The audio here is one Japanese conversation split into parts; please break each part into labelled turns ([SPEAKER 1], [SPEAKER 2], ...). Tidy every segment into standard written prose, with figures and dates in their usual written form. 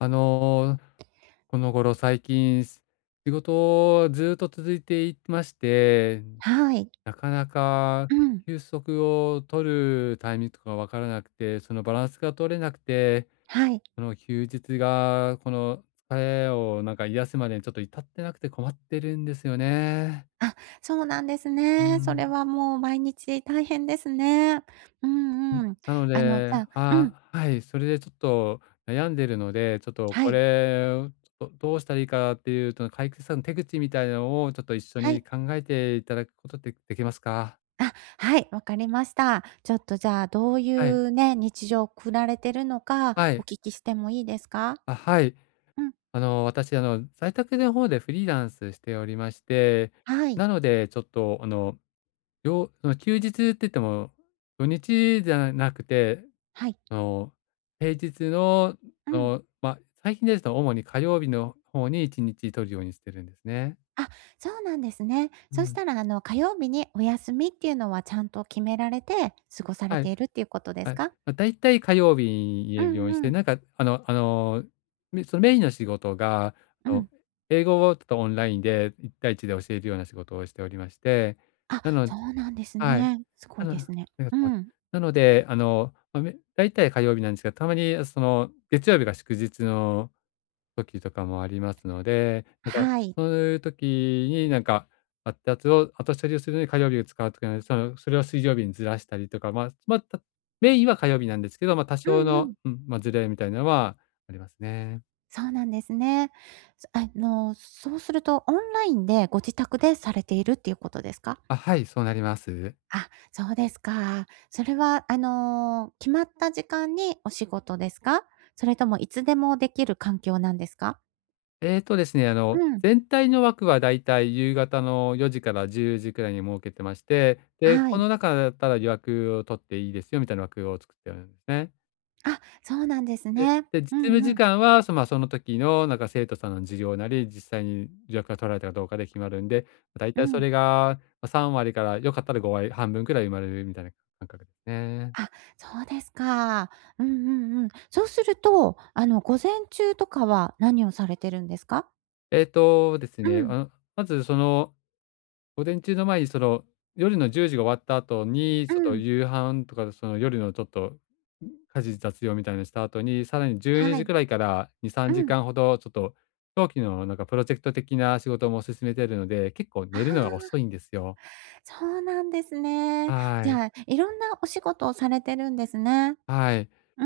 [SPEAKER 1] あの、この頃最近、仕事をずっと続いていまして、
[SPEAKER 2] はい。
[SPEAKER 1] なかなか
[SPEAKER 2] うん、
[SPEAKER 1] 休息を取るタイミングとかわからなくて、そのバランスが取れなくて、
[SPEAKER 2] はい。
[SPEAKER 1] その休日がこの疲れをなんか癒すまでにちょっと至ってなくて困ってるんですよね。
[SPEAKER 2] あ、そうなんです
[SPEAKER 1] う
[SPEAKER 2] ね。それ
[SPEAKER 1] ん。
[SPEAKER 2] はもう毎日大変ですね。うんうん。
[SPEAKER 1] なの
[SPEAKER 2] あの、じ
[SPEAKER 1] で、
[SPEAKER 2] ゃあうん、
[SPEAKER 1] ああ、はい、それでちょっと悩んでるので、ちょっと
[SPEAKER 2] は
[SPEAKER 1] こ
[SPEAKER 2] い、
[SPEAKER 1] れをどうしたらいいかっていうと、解決策の手口みたいなのをちょっと一緒
[SPEAKER 2] は
[SPEAKER 1] に
[SPEAKER 2] い。
[SPEAKER 1] 考えていただくことってできますか？
[SPEAKER 2] あ、はい、わかりました。ちょっとじゃあ、どうい
[SPEAKER 1] はい。
[SPEAKER 2] うね、日常を送られてるのか、
[SPEAKER 1] は
[SPEAKER 2] お
[SPEAKER 1] い。
[SPEAKER 2] 聞きしてもいいですか？
[SPEAKER 1] あ、はい。
[SPEAKER 2] うん、
[SPEAKER 1] 私、在宅の方でフリーランスしておりまして、
[SPEAKER 2] はい、
[SPEAKER 1] なのでちょっと、その休日って言っても、土日じゃなくて
[SPEAKER 2] はい、
[SPEAKER 1] あの、平日の、
[SPEAKER 2] うん。
[SPEAKER 1] まあ、最近ですと主に火曜日の方に1日取るようにしてるんですね。
[SPEAKER 2] あ、そうなんですね。
[SPEAKER 1] う
[SPEAKER 2] そし
[SPEAKER 1] ん。
[SPEAKER 2] たら、あの、火曜日にお休みっていうのはちゃんと決められて過ごされ
[SPEAKER 1] はい、
[SPEAKER 2] ているっていうことで
[SPEAKER 1] は
[SPEAKER 2] す
[SPEAKER 1] い。ま
[SPEAKER 2] か？
[SPEAKER 1] あ、だいたい火曜日に入
[SPEAKER 2] う
[SPEAKER 1] れるようにし
[SPEAKER 2] んう
[SPEAKER 1] て、
[SPEAKER 2] ん、
[SPEAKER 1] なんか、そのメインの仕事が、
[SPEAKER 2] う
[SPEAKER 1] あの、
[SPEAKER 2] ん。
[SPEAKER 1] 英語をちょっとオンラインで1対1で教えるような仕事をしておりまして、
[SPEAKER 2] あ、
[SPEAKER 1] なの
[SPEAKER 2] そうなんです
[SPEAKER 1] はい。
[SPEAKER 2] ね。すごいで
[SPEAKER 1] あ
[SPEAKER 2] すね。
[SPEAKER 1] りがと
[SPEAKER 2] う
[SPEAKER 1] うございます。
[SPEAKER 2] ん。
[SPEAKER 1] なので、ま、だいたい火曜日なんですが、たまに、その、月曜日が祝日の時とかもありますので、なんか
[SPEAKER 2] はい。
[SPEAKER 1] そういう時になんか、後処理をするのに火曜日を使うとかなので、その、それを水曜日にずらしたりとか、まあ、メインは火曜日なんですけど、まあ、多
[SPEAKER 2] う
[SPEAKER 1] 少
[SPEAKER 2] んう
[SPEAKER 1] の、
[SPEAKER 2] ん。
[SPEAKER 1] うん、まあ、ずれみたいなのはありますね。
[SPEAKER 2] そうなんですね。あの、そうするとオンラインでご自宅でされているっていうことですか？
[SPEAKER 1] あ、はい、そうなります。
[SPEAKER 2] あ、そうですか。それは、あの、決まった時間にお仕事ですか？それともいつでもできる環境なんですか？
[SPEAKER 1] ですね、
[SPEAKER 2] うん、
[SPEAKER 1] 全体の枠はだいたい夕方の4時から10時くらいに設けてまして、で、
[SPEAKER 2] は
[SPEAKER 1] こ
[SPEAKER 2] い。
[SPEAKER 1] の中だったら予約を取っていいですよみたいな枠を作ってあるんですね。
[SPEAKER 2] あ、そうなんです
[SPEAKER 1] で
[SPEAKER 2] ね。
[SPEAKER 1] で、実
[SPEAKER 2] う
[SPEAKER 1] 務
[SPEAKER 2] ん
[SPEAKER 1] 時
[SPEAKER 2] うん。
[SPEAKER 1] 間は、まあ、その時のなんか生徒さんの授業なり、実際に予約が取られたかどうかで決まるんで、だい
[SPEAKER 2] う
[SPEAKER 1] たいそ
[SPEAKER 2] ん。
[SPEAKER 1] れが、ま、3割から良かったら5割、半分くらい生まれるみたいな感覚ですね。
[SPEAKER 2] あ、そうですか。うんうんうん。そうすると、あの、午前中とかは何をされてるんですか？
[SPEAKER 1] です
[SPEAKER 2] う
[SPEAKER 1] ね、
[SPEAKER 2] ん、
[SPEAKER 1] まずその午前中の前にその、夜の10時が終わった後に、
[SPEAKER 2] う
[SPEAKER 1] ちょっと
[SPEAKER 2] ん、
[SPEAKER 1] 夕飯とかその夜のちょっと、家事雑用みたいなのした後に、さらに12
[SPEAKER 2] は
[SPEAKER 1] 時
[SPEAKER 2] い、
[SPEAKER 1] くらいから2、
[SPEAKER 2] う
[SPEAKER 1] 3
[SPEAKER 2] ん。
[SPEAKER 1] 時間ほどちょっと、長期のなんかプロジェクト的な仕事も進めてるので、結構
[SPEAKER 2] あ
[SPEAKER 1] 寝るのが
[SPEAKER 2] あ、
[SPEAKER 1] 遅いんですよ。
[SPEAKER 2] そうなんですね。
[SPEAKER 1] は
[SPEAKER 2] じ
[SPEAKER 1] い、
[SPEAKER 2] ゃあ、いろんなお仕事をされてるんですね。
[SPEAKER 1] はい。
[SPEAKER 2] う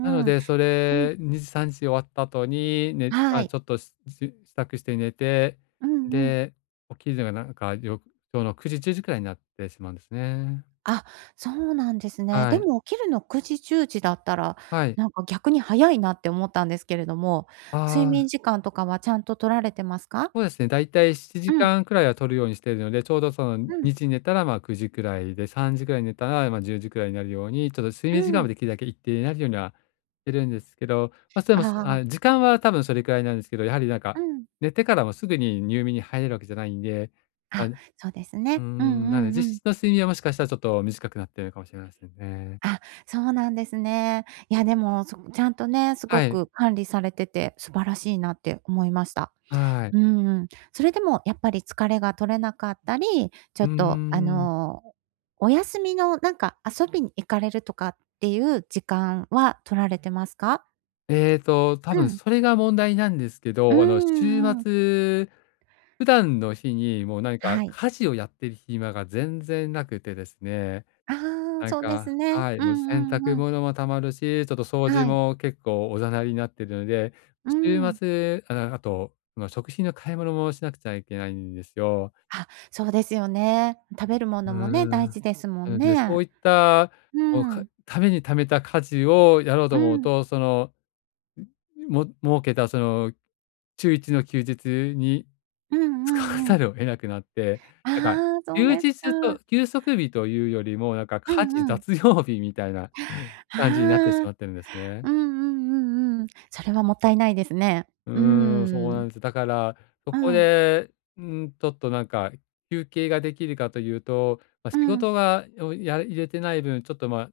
[SPEAKER 1] なの
[SPEAKER 2] うんうん。
[SPEAKER 1] で、そ
[SPEAKER 2] うん、
[SPEAKER 1] れ、2時、3時終わった後に、ね、ま
[SPEAKER 2] は
[SPEAKER 1] あ、
[SPEAKER 2] い。
[SPEAKER 1] ちょっとし支度して寝て、
[SPEAKER 2] うんうん。
[SPEAKER 1] で、起きるのがなんか、今日の9時、10時くらいになってしまうんですね。
[SPEAKER 2] あ、そうなんですね。
[SPEAKER 1] は
[SPEAKER 2] で
[SPEAKER 1] い、
[SPEAKER 2] も起きるの9時、中時だったら、
[SPEAKER 1] はい。
[SPEAKER 2] なんか逆に早いなって思ったんですけれども、睡
[SPEAKER 1] あ
[SPEAKER 2] 眠
[SPEAKER 1] あ、
[SPEAKER 2] 時間とかはちゃんと取られてますか？
[SPEAKER 1] そうですね、だいたい7
[SPEAKER 2] うん、
[SPEAKER 1] 時間くらいは取るようにしているので、ちょうどその
[SPEAKER 2] うん、
[SPEAKER 1] 2時に寝たら、ま、9時くらいで、3時くらいに寝たら、ま、10時くらいになるように、ちょっと睡
[SPEAKER 2] う
[SPEAKER 1] 眠時間
[SPEAKER 2] ん。
[SPEAKER 1] もできるだけ一定になるようにはしてるんですけど、まあ、それ
[SPEAKER 2] あ
[SPEAKER 1] も
[SPEAKER 2] あ。
[SPEAKER 1] 時間は多分それくらいなんですけど、やはりなん
[SPEAKER 2] う
[SPEAKER 1] か、
[SPEAKER 2] ん。
[SPEAKER 1] 寝てからもすぐに入眠に入れるわけじゃないんで、まあ、
[SPEAKER 2] あ、そうですね。うん
[SPEAKER 1] なので
[SPEAKER 2] うんう
[SPEAKER 1] 実
[SPEAKER 2] ん。
[SPEAKER 1] 質の睡眠はもしかしたらちょっと短くなってるかもしれませんね。
[SPEAKER 2] あ、そうなんですね。いや、でも、ちゃんとね、すご
[SPEAKER 1] はい、
[SPEAKER 2] く管理されてて素晴らしいなって思いました。
[SPEAKER 1] はい。
[SPEAKER 2] うんうん。それでもやっぱり疲れが取れなかったり、ち
[SPEAKER 1] う
[SPEAKER 2] ょ
[SPEAKER 1] ー
[SPEAKER 2] っと、あ
[SPEAKER 1] ん。
[SPEAKER 2] の、お休みのなんか遊びに行かれるとかっていう時間は取られてますか？
[SPEAKER 1] 多
[SPEAKER 2] う
[SPEAKER 1] 分
[SPEAKER 2] ん。
[SPEAKER 1] それが問題なんですけ
[SPEAKER 2] う
[SPEAKER 1] ど、週
[SPEAKER 2] んうん。
[SPEAKER 1] 末、普段の日にもう何か
[SPEAKER 2] はい。
[SPEAKER 1] 家事をやってる暇が全然なくてですね、
[SPEAKER 2] ああ、
[SPEAKER 1] なん
[SPEAKER 2] そうで
[SPEAKER 1] か
[SPEAKER 2] すね。
[SPEAKER 1] はい、
[SPEAKER 2] うん
[SPEAKER 1] もう洗
[SPEAKER 2] う
[SPEAKER 1] 濯
[SPEAKER 2] んうん。
[SPEAKER 1] 物も溜まるし、ちょっと掃除
[SPEAKER 2] はい。
[SPEAKER 1] も結構おざなりになってるので、
[SPEAKER 2] う
[SPEAKER 1] 週
[SPEAKER 2] ん。
[SPEAKER 1] 末、あと、まあ、食品の買い物もしなくちゃいけないんですよ。
[SPEAKER 2] あ、そうですよね。食べるも
[SPEAKER 1] うー
[SPEAKER 2] のもね、大
[SPEAKER 1] ん。
[SPEAKER 2] 事ですも
[SPEAKER 1] な
[SPEAKER 2] ん
[SPEAKER 1] ので、そ
[SPEAKER 2] ね。
[SPEAKER 1] ういった、
[SPEAKER 2] う
[SPEAKER 1] もう、か
[SPEAKER 2] ん。
[SPEAKER 1] ために貯めた家事をやろうと
[SPEAKER 2] う
[SPEAKER 1] 思う
[SPEAKER 2] ん。
[SPEAKER 1] と、そのも設けたその、週1の休日に
[SPEAKER 2] うんう
[SPEAKER 1] 使わ
[SPEAKER 2] んう
[SPEAKER 1] ざ
[SPEAKER 2] ん。
[SPEAKER 1] るを得なくなって、なんか、
[SPEAKER 2] ああ、そう
[SPEAKER 1] 休
[SPEAKER 2] ですか。
[SPEAKER 1] 日と休息日というよりも、なんか
[SPEAKER 2] う
[SPEAKER 1] 家事
[SPEAKER 2] んうん。
[SPEAKER 1] 雑用日みたいな 感じになってし
[SPEAKER 2] あ
[SPEAKER 1] まっ
[SPEAKER 2] あ。
[SPEAKER 1] てるんですね。
[SPEAKER 2] うんうんうんうん。それはもったいないですね。
[SPEAKER 1] う
[SPEAKER 2] う
[SPEAKER 1] ーん、そう
[SPEAKER 2] ー
[SPEAKER 1] な
[SPEAKER 2] ん。
[SPEAKER 1] んです。だから、そ
[SPEAKER 2] う
[SPEAKER 1] こ
[SPEAKER 2] ん。
[SPEAKER 1] で、うん、ちょっとなんか、休憩ができるかというと、ま、
[SPEAKER 2] う
[SPEAKER 1] 仕
[SPEAKER 2] ん。
[SPEAKER 1] 事がをや入れてない分、ちょっと、ま、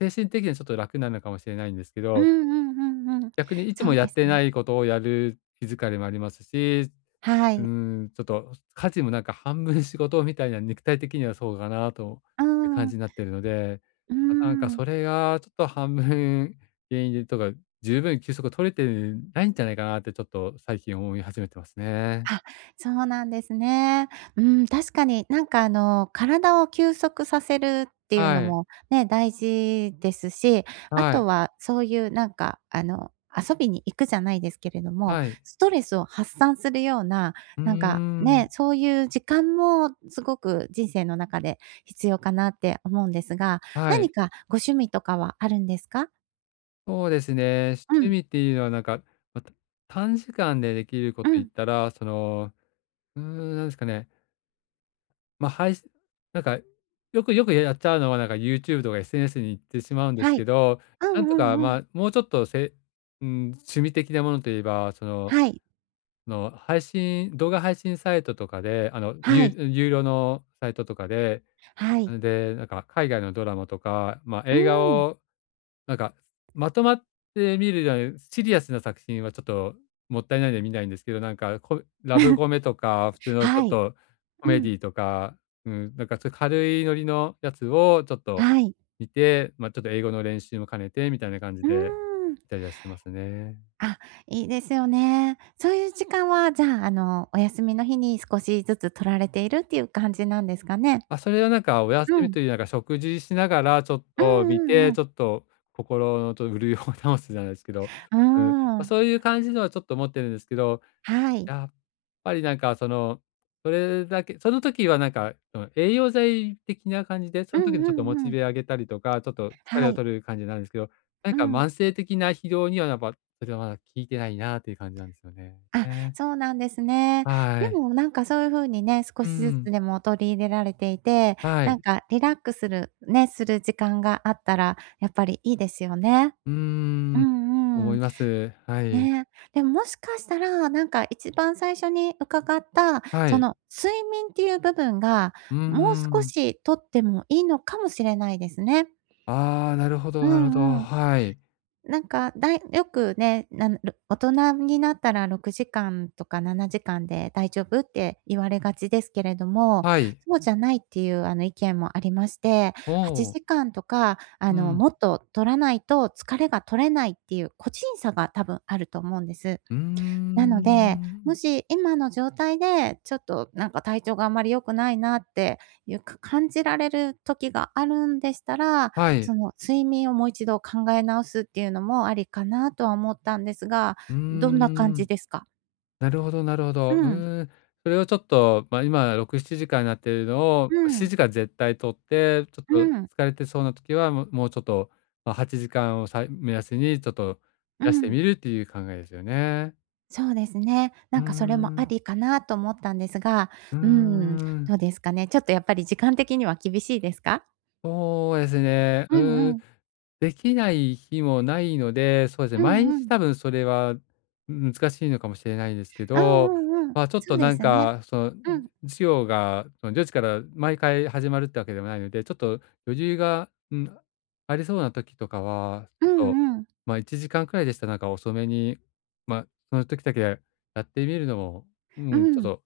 [SPEAKER 1] 精神的にはちょっと楽なのかもしれないんですけ
[SPEAKER 2] うん
[SPEAKER 1] ど、
[SPEAKER 2] うんうんうん。
[SPEAKER 1] 逆にいつ
[SPEAKER 2] そ
[SPEAKER 1] も
[SPEAKER 2] う
[SPEAKER 1] や
[SPEAKER 2] で
[SPEAKER 1] っ
[SPEAKER 2] す
[SPEAKER 1] てな
[SPEAKER 2] ね。
[SPEAKER 1] いことをやる気疲れもありますし、
[SPEAKER 2] は
[SPEAKER 1] うー
[SPEAKER 2] い。
[SPEAKER 1] ちょっと家事もなんか半分仕事みたいな、肉体的にはそうかなと
[SPEAKER 2] う
[SPEAKER 1] いう感
[SPEAKER 2] ん。
[SPEAKER 1] じになってるので、
[SPEAKER 2] うー
[SPEAKER 1] あ、なんか
[SPEAKER 2] ん。
[SPEAKER 1] それがちょっと半分原因でとか、十分休息を取れてないんじゃないかなってちょっと最近思い始めてますね。
[SPEAKER 2] あ、そうなんですね。うん、確かになんかあの、体を休息させるっていうの
[SPEAKER 1] はい、
[SPEAKER 2] もね、大事ですし、あ
[SPEAKER 1] はい、
[SPEAKER 2] とはそういうなんかあの、遊びに行くじゃないですけれども、
[SPEAKER 1] はい。
[SPEAKER 2] ストレスを発散するような、
[SPEAKER 1] うー
[SPEAKER 2] なんか
[SPEAKER 1] ん、
[SPEAKER 2] ね、そういう時間もすごく人生の中で必要かなって思うんですが、
[SPEAKER 1] は
[SPEAKER 2] 何
[SPEAKER 1] い。
[SPEAKER 2] かご趣味とかはあるんですか？
[SPEAKER 1] そうですね、
[SPEAKER 2] う
[SPEAKER 1] 趣
[SPEAKER 2] ん、
[SPEAKER 1] 味っていうのはなんか、ま、た短時間でできるこ
[SPEAKER 2] う
[SPEAKER 1] と言っ
[SPEAKER 2] ん、
[SPEAKER 1] たら、その、なんですかね。ま、あ配信なんか、よくよくやっちゃうのは、なんか YouTube とか SNS に行ってしまうんです
[SPEAKER 2] はい。
[SPEAKER 1] けど、
[SPEAKER 2] う
[SPEAKER 1] なん
[SPEAKER 2] ん
[SPEAKER 1] と
[SPEAKER 2] う
[SPEAKER 1] か、
[SPEAKER 2] んう
[SPEAKER 1] ま
[SPEAKER 2] ん。
[SPEAKER 1] あ、もうちょっと、せうん、趣味的なものといえば、その
[SPEAKER 2] はい、
[SPEAKER 1] その、動画配信サイトとかで、有
[SPEAKER 2] はい、
[SPEAKER 1] 有料のサイトとかで、
[SPEAKER 2] は
[SPEAKER 1] な
[SPEAKER 2] い。
[SPEAKER 1] ので、なんか海外のドラマとか、まあ、
[SPEAKER 2] う
[SPEAKER 1] 映画
[SPEAKER 2] ん。
[SPEAKER 1] をなんか、まとまって見るようなシリアスな作品はちょっともったいないので見ないんですけど、なんか、ラブコメとか、普通のちょ
[SPEAKER 2] は
[SPEAKER 1] っ
[SPEAKER 2] い。
[SPEAKER 1] とコ
[SPEAKER 2] う
[SPEAKER 1] メデ
[SPEAKER 2] ん。
[SPEAKER 1] ィとか、うん、なんかそういう軽いノリのやつをちょっと
[SPEAKER 2] はい。
[SPEAKER 1] 見て、ま、ちょっと英語の練習も兼ねてみたいな感じ
[SPEAKER 2] うー
[SPEAKER 1] で
[SPEAKER 2] ん。
[SPEAKER 1] 見たりはしてますね。
[SPEAKER 2] あ、いいですよね。そういう時間は、じゃあ、あの、お休みの日に少しずつ取られているっていう感じなんですかね？
[SPEAKER 1] あ、それはなんかお休
[SPEAKER 2] う
[SPEAKER 1] み
[SPEAKER 2] ん。
[SPEAKER 1] というなんか食事しながらちょっ
[SPEAKER 2] うん
[SPEAKER 1] と見
[SPEAKER 2] うん
[SPEAKER 1] て、
[SPEAKER 2] うん
[SPEAKER 1] ちょっと心の潤いを 保つじゃないですけど、
[SPEAKER 2] うー
[SPEAKER 1] うん、ま、
[SPEAKER 2] ん。
[SPEAKER 1] そういう感じのはちょっと持ってるんですけど、
[SPEAKER 2] はい。
[SPEAKER 1] やっぱりなんかその、それだけその時はなんか、その栄養剤的な感じで、そ
[SPEAKER 2] うん
[SPEAKER 1] の時のち
[SPEAKER 2] う
[SPEAKER 1] ょっとモ
[SPEAKER 2] ん
[SPEAKER 1] チ
[SPEAKER 2] うん。
[SPEAKER 1] ベ上げたりとか、ちょっと疲れ
[SPEAKER 2] は
[SPEAKER 1] を
[SPEAKER 2] い。
[SPEAKER 1] 取る感じなんですけど、なん
[SPEAKER 2] う
[SPEAKER 1] か
[SPEAKER 2] ん。
[SPEAKER 1] 慢性的な疲労にはやっぱ、それはまだ効いてないなっていう感じなんですよね。
[SPEAKER 2] あ、
[SPEAKER 1] ね。
[SPEAKER 2] そうなんですね。
[SPEAKER 1] は
[SPEAKER 2] で
[SPEAKER 1] い。
[SPEAKER 2] も、なんか、そういう風にね、少
[SPEAKER 1] う
[SPEAKER 2] しず
[SPEAKER 1] ん。
[SPEAKER 2] つでも取り入れられていて、
[SPEAKER 1] は
[SPEAKER 2] な
[SPEAKER 1] い。
[SPEAKER 2] んか、リラックスるね、する時間があったら、やっぱりいいですよね。
[SPEAKER 1] うー
[SPEAKER 2] う
[SPEAKER 1] ん。
[SPEAKER 2] ん
[SPEAKER 1] 思
[SPEAKER 2] う
[SPEAKER 1] い
[SPEAKER 2] ん。
[SPEAKER 1] ます。はい。
[SPEAKER 2] ねえ、でも、もしかしたら、なんか一番最初に伺った、
[SPEAKER 1] は
[SPEAKER 2] そ
[SPEAKER 1] い。
[SPEAKER 2] の睡眠っていう部分が、
[SPEAKER 1] うー
[SPEAKER 2] もう少
[SPEAKER 1] ん。
[SPEAKER 2] し取ってもいいのかもしれないですね。
[SPEAKER 1] ああ、なるほ
[SPEAKER 2] う
[SPEAKER 1] どなるほど。
[SPEAKER 2] んうん。
[SPEAKER 1] はい。
[SPEAKER 2] なんか、よくね、なる大人になったら6時間とか7時間で大丈夫って言われがちですけれども、
[SPEAKER 1] はい。
[SPEAKER 2] そうじゃないっていう、あの、意見もありまして、
[SPEAKER 1] お
[SPEAKER 2] 8
[SPEAKER 1] お。
[SPEAKER 2] 時間とか、あ
[SPEAKER 1] う
[SPEAKER 2] の、
[SPEAKER 1] ん。
[SPEAKER 2] もっと取らないと疲れが取れないっていう個人差が多分あると思うんです。
[SPEAKER 1] うー
[SPEAKER 2] なので、も
[SPEAKER 1] ん。
[SPEAKER 2] し今の状態で、ちょっとなんか体調があんまり良くないなっていうか感じられる時があるんでしたら、
[SPEAKER 1] はい。
[SPEAKER 2] その睡眠をもう一度考え直すっていうのもありかなとは思ったんですが、
[SPEAKER 1] うー
[SPEAKER 2] どんな感
[SPEAKER 1] ん。
[SPEAKER 2] じですか？
[SPEAKER 1] なるほどなるほど。う
[SPEAKER 2] うん、
[SPEAKER 1] ーん。それをちょっと、まあ、今6、7時間になっているのを、
[SPEAKER 2] う
[SPEAKER 1] 7
[SPEAKER 2] ん、
[SPEAKER 1] 時間絶対取って、ちょっと
[SPEAKER 2] うん、
[SPEAKER 1] 疲れてそうな時は、もうちょっと、まあ、8時間を目安にちょっと増
[SPEAKER 2] う
[SPEAKER 1] やして
[SPEAKER 2] ん。
[SPEAKER 1] みるっていう考えですよね。
[SPEAKER 2] そうですね。
[SPEAKER 1] うー
[SPEAKER 2] なんかそれもあ
[SPEAKER 1] ん。
[SPEAKER 2] りかなと思ったんですが、
[SPEAKER 1] うー
[SPEAKER 2] うーん、
[SPEAKER 1] ん。
[SPEAKER 2] どうですかね。ちょっとやっぱり時間的には厳しいですか？
[SPEAKER 1] そうですね。う
[SPEAKER 2] うん
[SPEAKER 1] ー
[SPEAKER 2] う
[SPEAKER 1] ん、
[SPEAKER 2] ん。
[SPEAKER 1] できない日もないので、そうですね、
[SPEAKER 2] う
[SPEAKER 1] 毎
[SPEAKER 2] んう
[SPEAKER 1] 日
[SPEAKER 2] ん。
[SPEAKER 1] 多分それは、うん難しいのかもしれないですけ
[SPEAKER 2] う
[SPEAKER 1] ど、
[SPEAKER 2] んうんうん。
[SPEAKER 1] まあ、ちょっ
[SPEAKER 2] そ
[SPEAKER 1] と
[SPEAKER 2] うで
[SPEAKER 1] なん
[SPEAKER 2] すね。
[SPEAKER 1] か、その、
[SPEAKER 2] うん。
[SPEAKER 1] 授業がその4時から毎回始まるってわけでもないので、ちょっと余裕が、うん、ありそうな時とかは、ち
[SPEAKER 2] う
[SPEAKER 1] ょっと、
[SPEAKER 2] んうん。
[SPEAKER 1] まあ、1時間くらいでしたらなんか遅めに、まあ、その時だけやってみるのも、
[SPEAKER 2] う
[SPEAKER 1] うん、ちょっ
[SPEAKER 2] ん。
[SPEAKER 1] と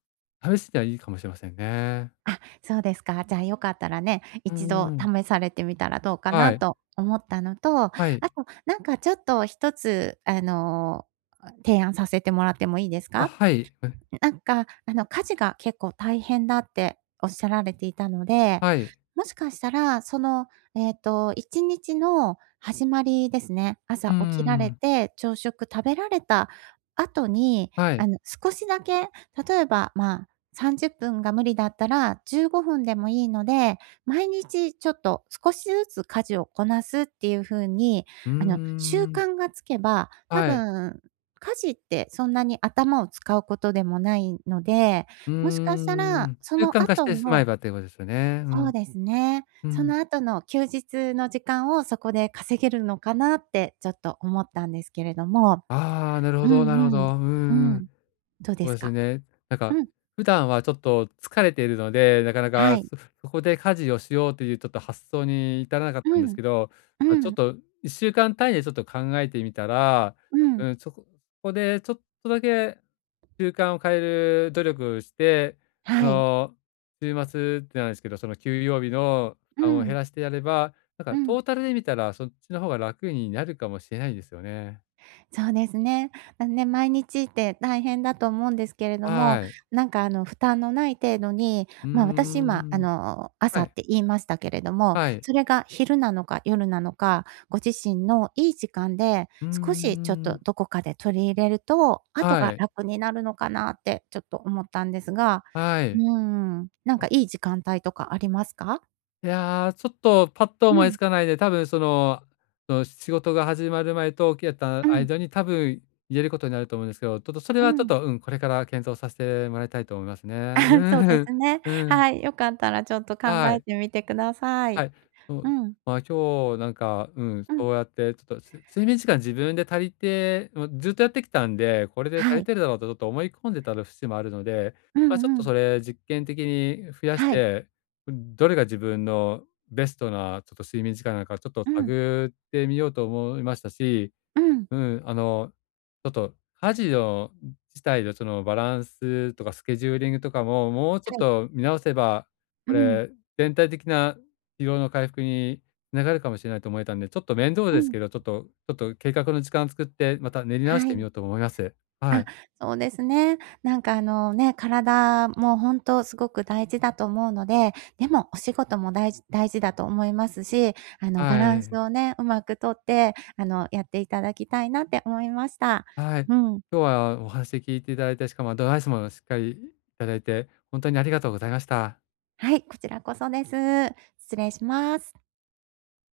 [SPEAKER 1] 試してはいいかもしれませんね。
[SPEAKER 2] あ、そうですか。じゃあよかったらね、
[SPEAKER 1] う
[SPEAKER 2] 一度
[SPEAKER 1] ん。
[SPEAKER 2] 試されてみたらどうか
[SPEAKER 1] は
[SPEAKER 2] な
[SPEAKER 1] い。
[SPEAKER 2] と思ったのと、あ
[SPEAKER 1] はい。
[SPEAKER 2] となんかちょっと一つあの、提案させてもらってもいいです
[SPEAKER 1] あ、
[SPEAKER 2] か？
[SPEAKER 1] はい。え、
[SPEAKER 2] なんか、あの、家事が結構大変だっておっしゃられていたので、
[SPEAKER 1] はい。
[SPEAKER 2] もしかしたら、その、えっと、1日の始まりですね、
[SPEAKER 1] うー
[SPEAKER 2] 朝起きられ
[SPEAKER 1] ん。
[SPEAKER 2] て、朝食食べられた後に、
[SPEAKER 1] はい。
[SPEAKER 2] あの、少しだけ、例えば、まあ、30分が無理だったら、15分でもいいので、毎日ちょっと少しずつ家事をこなすっていう風に、
[SPEAKER 1] うー
[SPEAKER 2] あの、習
[SPEAKER 1] ん。
[SPEAKER 2] 慣がつけば、多
[SPEAKER 1] はい。
[SPEAKER 2] 分家事ってそんなに頭を使うことでもないので、
[SPEAKER 1] う
[SPEAKER 2] もしかした
[SPEAKER 1] ー
[SPEAKER 2] ら、
[SPEAKER 1] ん。
[SPEAKER 2] そ
[SPEAKER 1] 習
[SPEAKER 2] の
[SPEAKER 1] 慣化し
[SPEAKER 2] 後
[SPEAKER 1] てしまえ
[SPEAKER 2] の
[SPEAKER 1] ばということですよね。う
[SPEAKER 2] そ
[SPEAKER 1] ん。
[SPEAKER 2] うですね、
[SPEAKER 1] う
[SPEAKER 2] そ
[SPEAKER 1] ん。
[SPEAKER 2] の後の休日の時間をそこで稼げるのかなってちょっと思ったんですけれども。
[SPEAKER 1] ああ、なるほ
[SPEAKER 2] う
[SPEAKER 1] ど
[SPEAKER 2] ん
[SPEAKER 1] なるほ
[SPEAKER 2] うん。
[SPEAKER 1] ど。うん
[SPEAKER 2] う
[SPEAKER 1] う
[SPEAKER 2] ん。
[SPEAKER 1] ん、
[SPEAKER 2] どうで
[SPEAKER 1] そう
[SPEAKER 2] す
[SPEAKER 1] です
[SPEAKER 2] か？
[SPEAKER 1] ね。なんか、
[SPEAKER 2] うん、
[SPEAKER 1] 普段はちょっと疲れているので、なかな
[SPEAKER 2] は
[SPEAKER 1] か
[SPEAKER 2] い。
[SPEAKER 1] そこで家事をしようというちょっと発想に至らなかっ
[SPEAKER 2] う
[SPEAKER 1] たんです
[SPEAKER 2] ん、
[SPEAKER 1] けど、
[SPEAKER 2] う
[SPEAKER 1] まあ、ちょっ
[SPEAKER 2] ん、
[SPEAKER 1] と1週間単位でちょっと考えてみたら、
[SPEAKER 2] う
[SPEAKER 1] う
[SPEAKER 2] ん。
[SPEAKER 1] ん、そこそこでちょっとだけ習慣を変える努力をして、そ
[SPEAKER 2] はい。
[SPEAKER 1] の、週末ってなんですけど、その休養日の負
[SPEAKER 2] う
[SPEAKER 1] 担を減
[SPEAKER 2] ん、
[SPEAKER 1] らしてやれば、なん
[SPEAKER 2] う
[SPEAKER 1] かト
[SPEAKER 2] ん。
[SPEAKER 1] ータルで見たらそっちの方が楽になるかもしれないんですよね。
[SPEAKER 2] そうですね。なんね、毎日って大変だと思うんですけれども、
[SPEAKER 1] はい。
[SPEAKER 2] なんかあの負担のない程度に、
[SPEAKER 1] うー
[SPEAKER 2] まあ、私今あ
[SPEAKER 1] ん。
[SPEAKER 2] の
[SPEAKER 1] は
[SPEAKER 2] 朝っ
[SPEAKER 1] い、
[SPEAKER 2] て言いましたけれども、
[SPEAKER 1] はい。
[SPEAKER 2] それが昼なのか夜なのか、ご自身のいい時間で
[SPEAKER 1] うん
[SPEAKER 2] 少しちょっ
[SPEAKER 1] ん。
[SPEAKER 2] とどこかで取り入れると、後
[SPEAKER 1] は
[SPEAKER 2] が
[SPEAKER 1] い、
[SPEAKER 2] 楽になるのかなってちょっと思ったんですが、
[SPEAKER 1] は
[SPEAKER 2] う
[SPEAKER 1] い。
[SPEAKER 2] ん、なんかいい時間帯とかありますか？
[SPEAKER 1] いや、ちょっとパッと
[SPEAKER 2] う
[SPEAKER 1] 思いつ
[SPEAKER 2] ん、
[SPEAKER 1] かないで、多分その、仕事が始まる前と起きて
[SPEAKER 2] う
[SPEAKER 1] た
[SPEAKER 2] ん、
[SPEAKER 1] 間に多分言えることになると思うんですけど、ちょっとそれ
[SPEAKER 2] う
[SPEAKER 1] はちょっ
[SPEAKER 2] ん。
[SPEAKER 1] と、うん、これから検討させてもらいたいと思いますね。う
[SPEAKER 2] そうで
[SPEAKER 1] ん、
[SPEAKER 2] すね。
[SPEAKER 1] うん、
[SPEAKER 2] はい、よかったらちょっと考
[SPEAKER 1] は
[SPEAKER 2] え
[SPEAKER 1] い。
[SPEAKER 2] てみてくださ
[SPEAKER 1] は
[SPEAKER 2] い。
[SPEAKER 1] い。そう、
[SPEAKER 2] う ん、
[SPEAKER 1] まあ、今日なんか、うん、
[SPEAKER 2] うん、
[SPEAKER 1] そうやってちょっと、睡眠時間自分で足りて、もうずっとやってきたんで、これで足
[SPEAKER 2] は
[SPEAKER 1] り
[SPEAKER 2] い。
[SPEAKER 1] てるだろうとちょっと思い込んでた節もあるので、
[SPEAKER 2] う
[SPEAKER 1] ま、ちょっ
[SPEAKER 2] んう
[SPEAKER 1] と
[SPEAKER 2] ん。
[SPEAKER 1] それ実験的に増やし
[SPEAKER 2] はい。
[SPEAKER 1] て、どれが自分のベストなちょっと睡眠時間なのかちょっと
[SPEAKER 2] うん、
[SPEAKER 1] 探ってみようと思いましたし、
[SPEAKER 2] うん。
[SPEAKER 1] うん、ちょっと家事の自体のそのバランスとかスケジューリングとかも、もうちょっ
[SPEAKER 2] はい。
[SPEAKER 1] と見直せば、こ
[SPEAKER 2] うん、
[SPEAKER 1] れ、全体的な疲労の回復に繋がるかもしれないと思えたんで、ちょっと面倒
[SPEAKER 2] う
[SPEAKER 1] です
[SPEAKER 2] ん。
[SPEAKER 1] けど、ちょっと計画の時間を作って、また練り直し
[SPEAKER 2] は
[SPEAKER 1] てみ
[SPEAKER 2] い。
[SPEAKER 1] ようと思います。は
[SPEAKER 2] あ、
[SPEAKER 1] い。
[SPEAKER 2] そうですね。なんかあのね、体も本当すごく大事だと思うので、でもお仕事も大事大事だと思いますし、あのバラ
[SPEAKER 1] は
[SPEAKER 2] ンス
[SPEAKER 1] い。
[SPEAKER 2] をね、うまくとって、あの、やっていただきたいなって思いました。
[SPEAKER 1] はい。
[SPEAKER 2] うん。
[SPEAKER 1] 今日はお話聞いていただいて、しかもアドバイスもしっかりいただいて、本当にありがとうございました。
[SPEAKER 2] はい、こちらこそです。失礼します。